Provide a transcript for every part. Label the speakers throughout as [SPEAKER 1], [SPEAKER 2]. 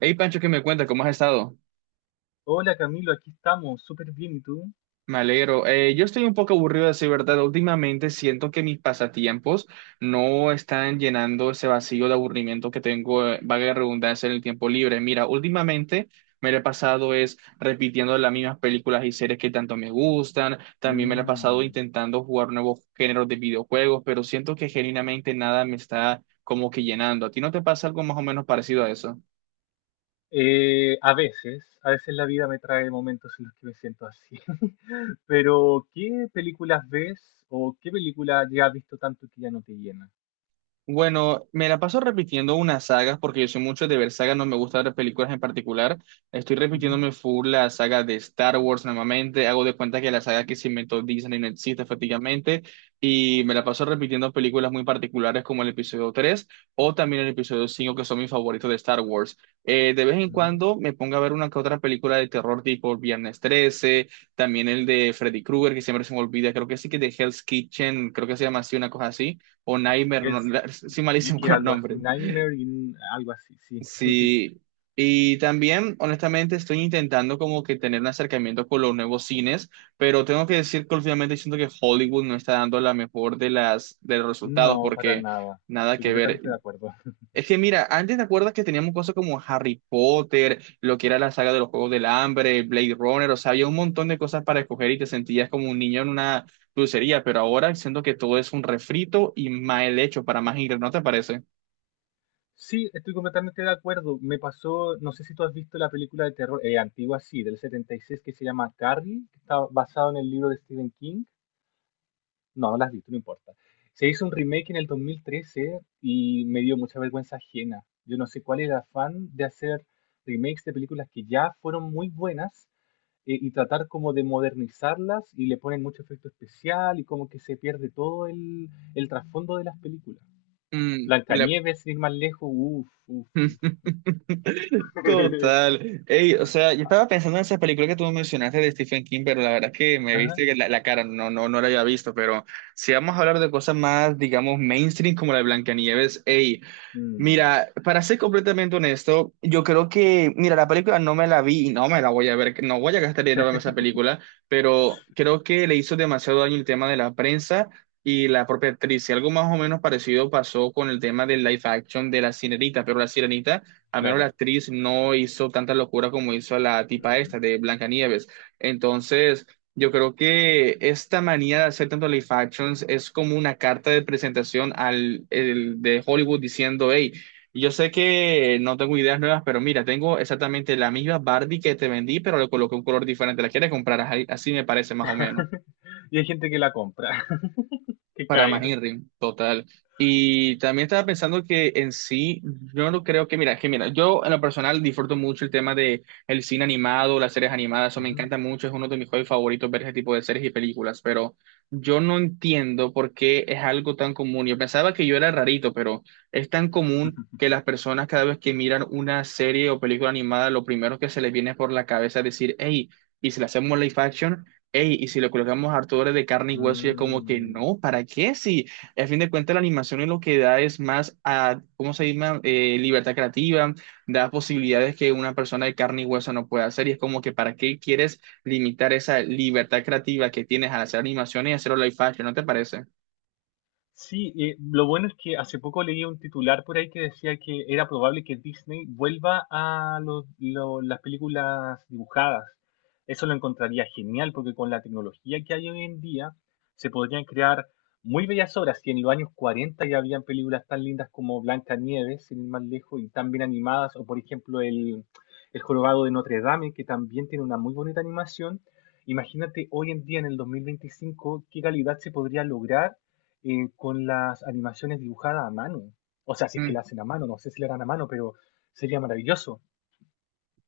[SPEAKER 1] Hey Pancho, ¿qué me cuentas? ¿Cómo has estado?
[SPEAKER 2] Hola Camilo, aquí estamos, súper bien, ¿y tú?
[SPEAKER 1] Me alegro. Yo estoy un poco aburrido de decir verdad. Últimamente siento que mis pasatiempos no están llenando ese vacío de aburrimiento que tengo, valga la redundancia, en el tiempo libre. Mira, últimamente me lo he pasado es repitiendo las mismas películas y series que tanto me gustan. También me lo he pasado
[SPEAKER 2] Mm.
[SPEAKER 1] intentando jugar nuevos géneros de videojuegos, pero siento que genuinamente nada me está como que llenando. ¿A ti no te pasa algo más o menos parecido a eso?
[SPEAKER 2] A veces la vida me trae momentos en los que me siento así. Pero, ¿qué películas ves o qué película ya has visto tanto que ya no te llena?
[SPEAKER 1] Bueno, me la paso repitiendo unas sagas porque yo soy mucho de ver sagas, no me gusta ver películas en particular. Estoy
[SPEAKER 2] Ujú,
[SPEAKER 1] repitiéndome full la saga de Star Wars nuevamente, hago de cuenta que la saga que se inventó Disney no existe efectivamente y me la paso repitiendo películas muy particulares como el episodio 3 o también el episodio 5 que son mis favoritos de Star Wars. De vez en
[SPEAKER 2] ujú.
[SPEAKER 1] cuando me pongo a ver una que otra película de terror tipo Viernes 13, también el de Freddy Krueger que siempre se me olvida, creo que sí que de Hell's Kitchen, creo que se llama así, una cosa así o Nightmare, no,
[SPEAKER 2] Hell's
[SPEAKER 1] soy malísimo
[SPEAKER 2] Speaker,
[SPEAKER 1] con los
[SPEAKER 2] algo así,
[SPEAKER 1] nombres.
[SPEAKER 2] Nightmare, algo así, sí.
[SPEAKER 1] Sí, y también honestamente estoy intentando como que tener un acercamiento con los nuevos cines, pero tengo que decir que últimamente siento que Hollywood no está dando la mejor de las de los resultados
[SPEAKER 2] No, para
[SPEAKER 1] porque
[SPEAKER 2] nada.
[SPEAKER 1] nada
[SPEAKER 2] Estoy
[SPEAKER 1] que ver.
[SPEAKER 2] completamente de acuerdo.
[SPEAKER 1] Es que mira, antes te acuerdas que teníamos cosas como Harry Potter, lo que era la saga de los Juegos del Hambre, Blade Runner, o sea, había un montón de cosas para escoger y te sentías como un niño en una dulcería, pero ahora siento que todo es un refrito y mal hecho para más ingresos, ¿no te parece?
[SPEAKER 2] Sí, estoy completamente de acuerdo. Me pasó, no sé si tú has visto la película de terror antigua, sí, del 76 que se llama Carrie, que está basado en el libro de Stephen King. No, no la has visto, no importa. Se hizo un remake en el 2013 y me dio mucha vergüenza ajena. Yo no sé cuál era el afán de hacer remakes de películas que ya fueron muy buenas, y tratar como de modernizarlas y le ponen mucho efecto especial y como que se pierde todo el trasfondo de las películas.
[SPEAKER 1] Mm, la-
[SPEAKER 2] Blancanieves, sin ir más lejos, uff, uff.
[SPEAKER 1] Total. Ey, o sea, yo estaba pensando en esa película que tú mencionaste de Stephen King, pero la verdad es que me
[SPEAKER 2] Ajá.
[SPEAKER 1] viste que la cara, no, no, no la había visto, pero si vamos a hablar de cosas más, digamos, mainstream como la de Blancanieves, ey,
[SPEAKER 2] Mm,
[SPEAKER 1] mira, para ser completamente honesto, yo creo que, mira, la película no me la vi y no me la voy a ver, no voy a gastar dinero en esa película, pero creo que le hizo demasiado daño el tema de la prensa y la propia actriz. Y algo más o menos parecido pasó con el tema del live action de La Sirenita, pero La Sirenita, al menos la
[SPEAKER 2] claro.
[SPEAKER 1] actriz no hizo tanta locura como hizo la tipa esta
[SPEAKER 2] Mm.
[SPEAKER 1] de Blancanieves. Entonces, yo creo que esta manía de hacer tanto live actions es como una carta de presentación de Hollywood diciendo, hey, yo sé que no tengo ideas nuevas, pero mira, tengo exactamente la misma Barbie que te vendí, pero le coloqué un color diferente. ¿La quieres comprar? Así me parece más o menos.
[SPEAKER 2] Y hay gente que la compra, que
[SPEAKER 1] Para más
[SPEAKER 2] cae.
[SPEAKER 1] Inrim, total. Y también estaba pensando que en sí, yo no creo que, mira, yo en lo personal disfruto mucho el tema de el cine animado, las series animadas, eso me
[SPEAKER 2] Ujú.
[SPEAKER 1] encanta mucho, es uno de mis hobbies favoritos ver ese tipo de series y películas, pero yo no entiendo por qué es algo tan común. Yo pensaba que yo era rarito, pero es tan común que las personas cada vez que miran una serie o película animada, lo primero que se les viene por la cabeza es decir, hey, ¿y si le hacemos live action? Ey, y si le colocamos harto dólares de carne y hueso, y es como que
[SPEAKER 2] Mm.
[SPEAKER 1] no, ¿para qué? Si a fin de cuentas la animación es lo que da es más a, ¿cómo se llama? Libertad creativa, da posibilidades que una persona de carne y hueso no puede hacer, y es como que ¿para qué quieres limitar esa libertad creativa que tienes al hacer animaciones y hacerlo live action? ¿No te parece?
[SPEAKER 2] Sí, lo bueno es que hace poco leí un titular por ahí que decía que era probable que Disney vuelva a las películas dibujadas. Eso lo encontraría genial porque con la tecnología que hay hoy en día se podrían crear muy bellas obras. Y en los años 40 ya habían películas tan lindas como Blancanieves, sin ir más lejos, y tan bien animadas, o por ejemplo el Jorobado de Notre Dame, que también tiene una muy bonita animación. Imagínate hoy en día, en el 2025 qué calidad se podría lograr, con las animaciones dibujadas a mano. O sea, si es que la
[SPEAKER 1] Mm.
[SPEAKER 2] hacen a mano, no sé si la harán a mano, pero sería maravilloso.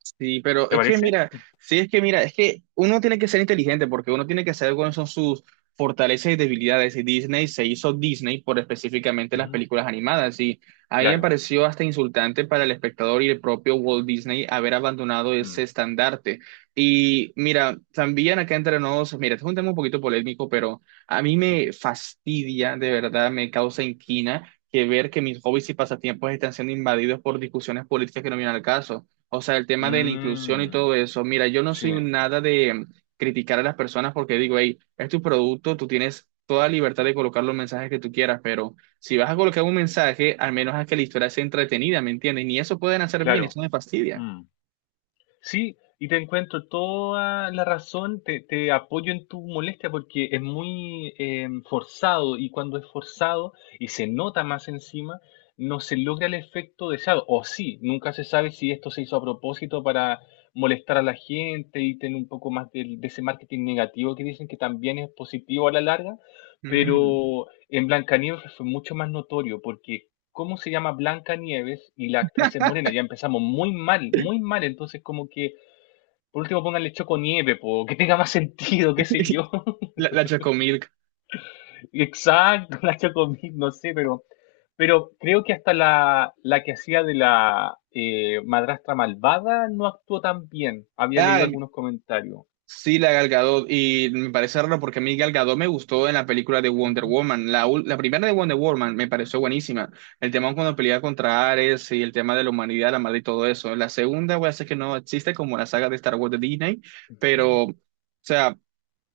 [SPEAKER 1] Sí, pero
[SPEAKER 2] ¿Te
[SPEAKER 1] es que
[SPEAKER 2] parece?
[SPEAKER 1] mira, sí es que mira, es que uno tiene que ser inteligente porque uno tiene que saber cuáles son sus fortalezas y debilidades. Y Disney se hizo Disney por específicamente las
[SPEAKER 2] Ujú.
[SPEAKER 1] películas animadas. Y a mí me
[SPEAKER 2] Claro.
[SPEAKER 1] pareció hasta insultante para el espectador y el propio Walt Disney haber abandonado
[SPEAKER 2] Mm.
[SPEAKER 1] ese estandarte. Y mira, también acá entre nos, mira, este es un tema un poquito polémico, pero a mí me fastidia, de verdad, me causa inquina, que ver que mis hobbies y pasatiempos están siendo invadidos por discusiones políticas que no vienen al caso. O sea, el tema de la inclusión y
[SPEAKER 2] Mm,
[SPEAKER 1] todo eso. Mira, yo no
[SPEAKER 2] sí,
[SPEAKER 1] soy un nada de criticar a las personas porque digo, hey, es tu producto, tú tienes toda libertad de colocar los mensajes que tú quieras, pero si vas a colocar un mensaje, al menos haz que la historia sea entretenida, ¿me entiendes? Ni eso pueden hacer bien,
[SPEAKER 2] claro.
[SPEAKER 1] eso me fastidia.
[SPEAKER 2] Mm. Sí, y te encuentro toda la razón, te apoyo en tu molestia porque es muy forzado y cuando es forzado y se nota más encima, no se logra el efecto deseado. O sí, nunca se sabe si esto se hizo a propósito para molestar a la gente y tener un poco más de ese marketing negativo que dicen que también es positivo a la larga,
[SPEAKER 1] Mm.
[SPEAKER 2] pero en Blancanieves fue mucho más notorio porque cómo se llama Blancanieves y la actriz es morena. Ya empezamos muy mal, muy mal. Entonces, como que por último pónganle Choco Nieve, po, que tenga más sentido, qué sé yo.
[SPEAKER 1] La Chocomilk.
[SPEAKER 2] Exacto, la Choco no sé, pero creo que hasta la que hacía de la madrastra malvada no actuó tan bien. Había leído
[SPEAKER 1] Ah,
[SPEAKER 2] algunos comentarios.
[SPEAKER 1] sí, la Gal Gadot, y me parece raro porque a mí Gal Gadot me gustó en la película de Wonder
[SPEAKER 2] Ujú.
[SPEAKER 1] Woman, la, la primera de Wonder Woman me pareció buenísima, el tema cuando pelea contra Ares y el tema de la humanidad, la madre y todo eso, la segunda voy a decir que no existe como la saga de Star Wars de Disney,
[SPEAKER 2] Ujú.
[SPEAKER 1] pero, o sea,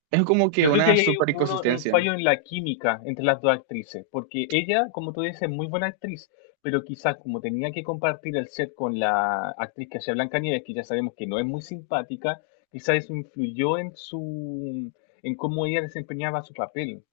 [SPEAKER 1] es como que
[SPEAKER 2] Yo creo que
[SPEAKER 1] una
[SPEAKER 2] ahí hay
[SPEAKER 1] super
[SPEAKER 2] un
[SPEAKER 1] inconsistencia,
[SPEAKER 2] fallo en la química entre las dos actrices, porque ella, como tú dices, es muy buena actriz, pero quizás como tenía que compartir el set con la actriz que hacía Blancanieves, que ya sabemos que no es muy simpática, quizás eso influyó en cómo ella desempeñaba su papel.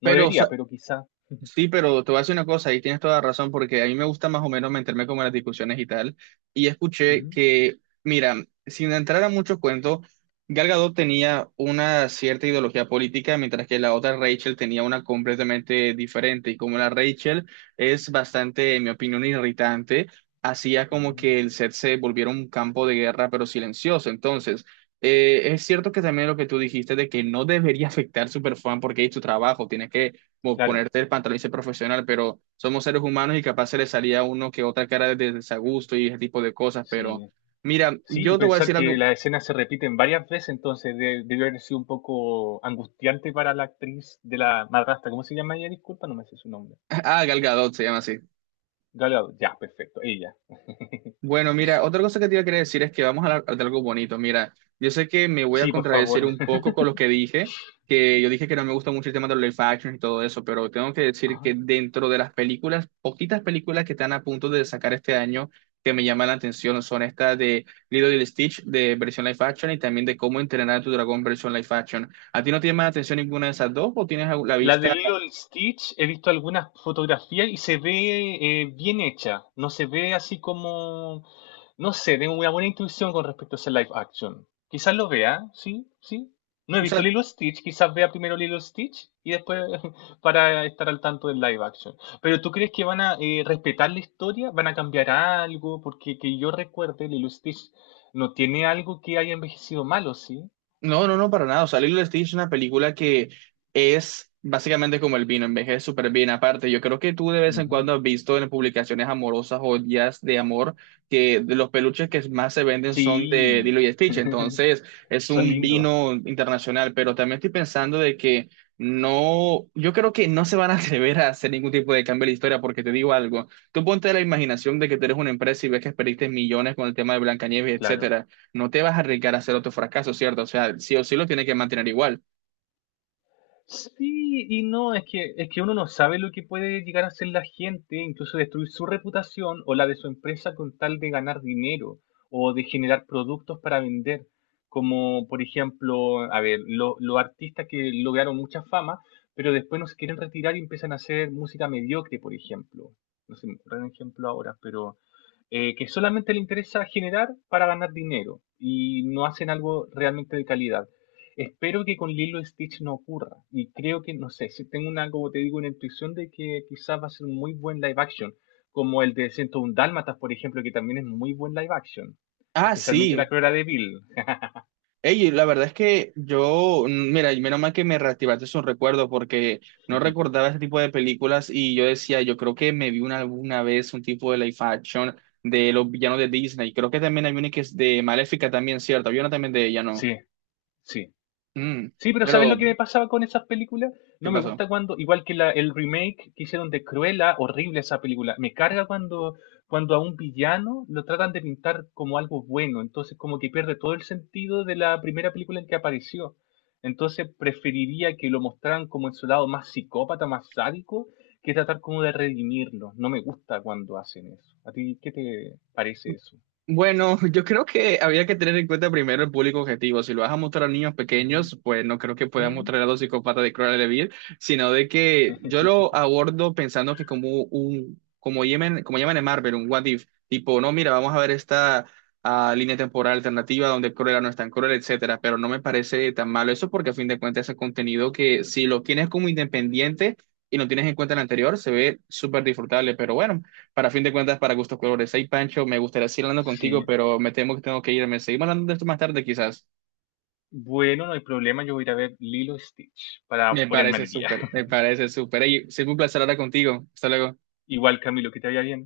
[SPEAKER 2] No
[SPEAKER 1] pero o
[SPEAKER 2] debería,
[SPEAKER 1] sea,
[SPEAKER 2] pero quizás.
[SPEAKER 1] sí, pero te voy a decir una cosa, y tienes toda la razón, porque a mí me gusta más o menos meterme como en las discusiones y tal. Y escuché
[SPEAKER 2] Ujú,
[SPEAKER 1] que, mira, sin entrar a muchos cuentos, Gal Gadot tenía una cierta ideología política, mientras que la otra Rachel tenía una completamente diferente. Y como la Rachel es bastante, en mi opinión, irritante, hacía como
[SPEAKER 2] ujú.
[SPEAKER 1] que el set se volviera un campo de guerra, pero silencioso. Entonces, es cierto que también lo que tú dijiste de que no debería afectar Superfan porque es tu trabajo, tienes que como
[SPEAKER 2] Claro,
[SPEAKER 1] ponerte el pantalón y ser profesional, pero somos seres humanos y capaz se le salía a uno que otra cara de desagusto y ese tipo de cosas, pero
[SPEAKER 2] sí.
[SPEAKER 1] mira,
[SPEAKER 2] Sí, y
[SPEAKER 1] yo te voy a
[SPEAKER 2] pensar
[SPEAKER 1] decir
[SPEAKER 2] que
[SPEAKER 1] algo,
[SPEAKER 2] las escenas se repiten varias veces, entonces debió haber sido un poco angustiante para la actriz de la madrastra. ¿Cómo se llama ella? Disculpa, no me sé su nombre.
[SPEAKER 1] ah, Gal Gadot se llama así.
[SPEAKER 2] Galeado, ya, perfecto, ella.
[SPEAKER 1] Bueno, mira, otra cosa que te iba a querer decir es que vamos a hablar de algo bonito. Mira, yo sé que me voy a
[SPEAKER 2] Sí, por favor.
[SPEAKER 1] contradecir un poco con lo que dije, que yo dije que no me gusta mucho el tema de los live action y todo eso, pero tengo que decir
[SPEAKER 2] Ajá.
[SPEAKER 1] que dentro de las películas, poquitas películas que están a punto de sacar este año que me llaman la atención son estas de Lilo y Stitch de versión live action y también de Cómo entrenar a tu dragón versión live action. ¿A ti no te llama la atención ninguna de esas dos o tienes la
[SPEAKER 2] La de
[SPEAKER 1] vista?
[SPEAKER 2] Lilo y Stitch, he visto algunas fotografías y se ve bien hecha. No se ve así como, no sé, tengo una buena intuición con respecto a ese live action. Quizás lo vea, sí, sí. No he visto Lilo y Stitch, quizás vea primero Lilo y Stitch y después para estar al tanto del live action. Pero ¿tú crees que van a respetar la historia? ¿Van a cambiar algo? Porque que yo recuerde, Lilo y Stitch no tiene algo que haya envejecido malo, ¿sí?
[SPEAKER 1] No, no, no, para nada. O sea, Lilo y Stitch es una película que es básicamente como el vino, envejece súper bien. Aparte, yo creo que tú de vez en
[SPEAKER 2] Ujú.
[SPEAKER 1] cuando has visto en publicaciones amorosas o días de amor que de los peluches que más se venden son de
[SPEAKER 2] Sí,
[SPEAKER 1] Lilo y Stitch. Entonces, es
[SPEAKER 2] son
[SPEAKER 1] un
[SPEAKER 2] lindos.
[SPEAKER 1] vino internacional, pero también estoy pensando de que no, yo creo que no se van a atrever a hacer ningún tipo de cambio en la historia porque te digo algo. Tú ponte la imaginación de que tú eres una empresa y ves que perdiste millones con el tema de Blancanieves,
[SPEAKER 2] Claro.
[SPEAKER 1] etcétera. No te vas a arriesgar a hacer otro fracaso, ¿cierto? O sea, sí o sí lo tiene que mantener igual.
[SPEAKER 2] Sí y no, es que uno no sabe lo que puede llegar a hacer la gente, incluso destruir su reputación o la de su empresa con tal de ganar dinero o de generar productos para vender. Como por ejemplo, a ver, los artistas que lograron mucha fama, pero después no se quieren retirar y empiezan a hacer música mediocre, por ejemplo. No se me ocurre un ejemplo ahora, pero que solamente le interesa generar para ganar dinero y no hacen algo realmente de calidad. Espero que con Lilo Stitch no ocurra. Y creo que, no sé, si tengo una, como te digo, una intuición de que quizás va a ser un muy buen live action, como el de 101 Dálmatas, por ejemplo, que también es muy buen live action,
[SPEAKER 1] Ah,
[SPEAKER 2] especialmente la
[SPEAKER 1] sí.
[SPEAKER 2] Cruella de Bill.
[SPEAKER 1] Ey, la verdad es que yo, mira, y menos mal que me reactivaste esos recuerdos porque no recordaba ese tipo de películas y yo decía, yo creo que me vi una, alguna vez un tipo de live action de los villanos de Disney. Creo que también hay una que es de Maléfica también, ¿cierto? Había una también de ella, ¿no?
[SPEAKER 2] Sí, sí.
[SPEAKER 1] Mm,
[SPEAKER 2] Sí, pero ¿sabes lo
[SPEAKER 1] Pero,
[SPEAKER 2] que me pasaba con esas películas?
[SPEAKER 1] ¿qué
[SPEAKER 2] No me
[SPEAKER 1] pasó?
[SPEAKER 2] gusta cuando, igual que el remake que hicieron de Cruella, horrible esa película. Me carga cuando a un villano lo tratan de pintar como algo bueno. Entonces, como que pierde todo el sentido de la primera película en que apareció. Entonces, preferiría que lo mostraran como en su lado más psicópata, más sádico, que tratar como de redimirlo. No me gusta cuando hacen eso. ¿A ti qué te parece eso?
[SPEAKER 1] Bueno, yo creo que habría que tener en cuenta primero el público objetivo. Si lo vas a mostrar a niños
[SPEAKER 2] Ujú.
[SPEAKER 1] pequeños, pues no creo que puedas
[SPEAKER 2] Mm,
[SPEAKER 1] mostrar a los psicópatas de Cruella de Vil, sino de que yo lo abordo pensando que como un, como llaman en Marvel, un what if, tipo, no, mira, vamos a ver esta línea temporal alternativa donde Cruella no es tan cruel, etcétera, pero no me parece tan malo eso porque a fin de cuentas es contenido que si lo tienes como independiente y no tienes en cuenta el anterior, se ve súper disfrutable, pero bueno. Para fin de cuentas, para gustos colores. Hey, Pancho, me gustaría seguir hablando
[SPEAKER 2] Sí.
[SPEAKER 1] contigo, pero me temo que tengo que irme. Seguimos hablando de esto más tarde, quizás.
[SPEAKER 2] Bueno, no hay problema, yo voy a ir a ver Lilo y Stitch para
[SPEAKER 1] Me
[SPEAKER 2] ponerme
[SPEAKER 1] parece
[SPEAKER 2] al día.
[SPEAKER 1] súper, me parece súper. Hey, siempre un placer hablar contigo. Hasta luego.
[SPEAKER 2] Igual, Camilo, que te vaya bien.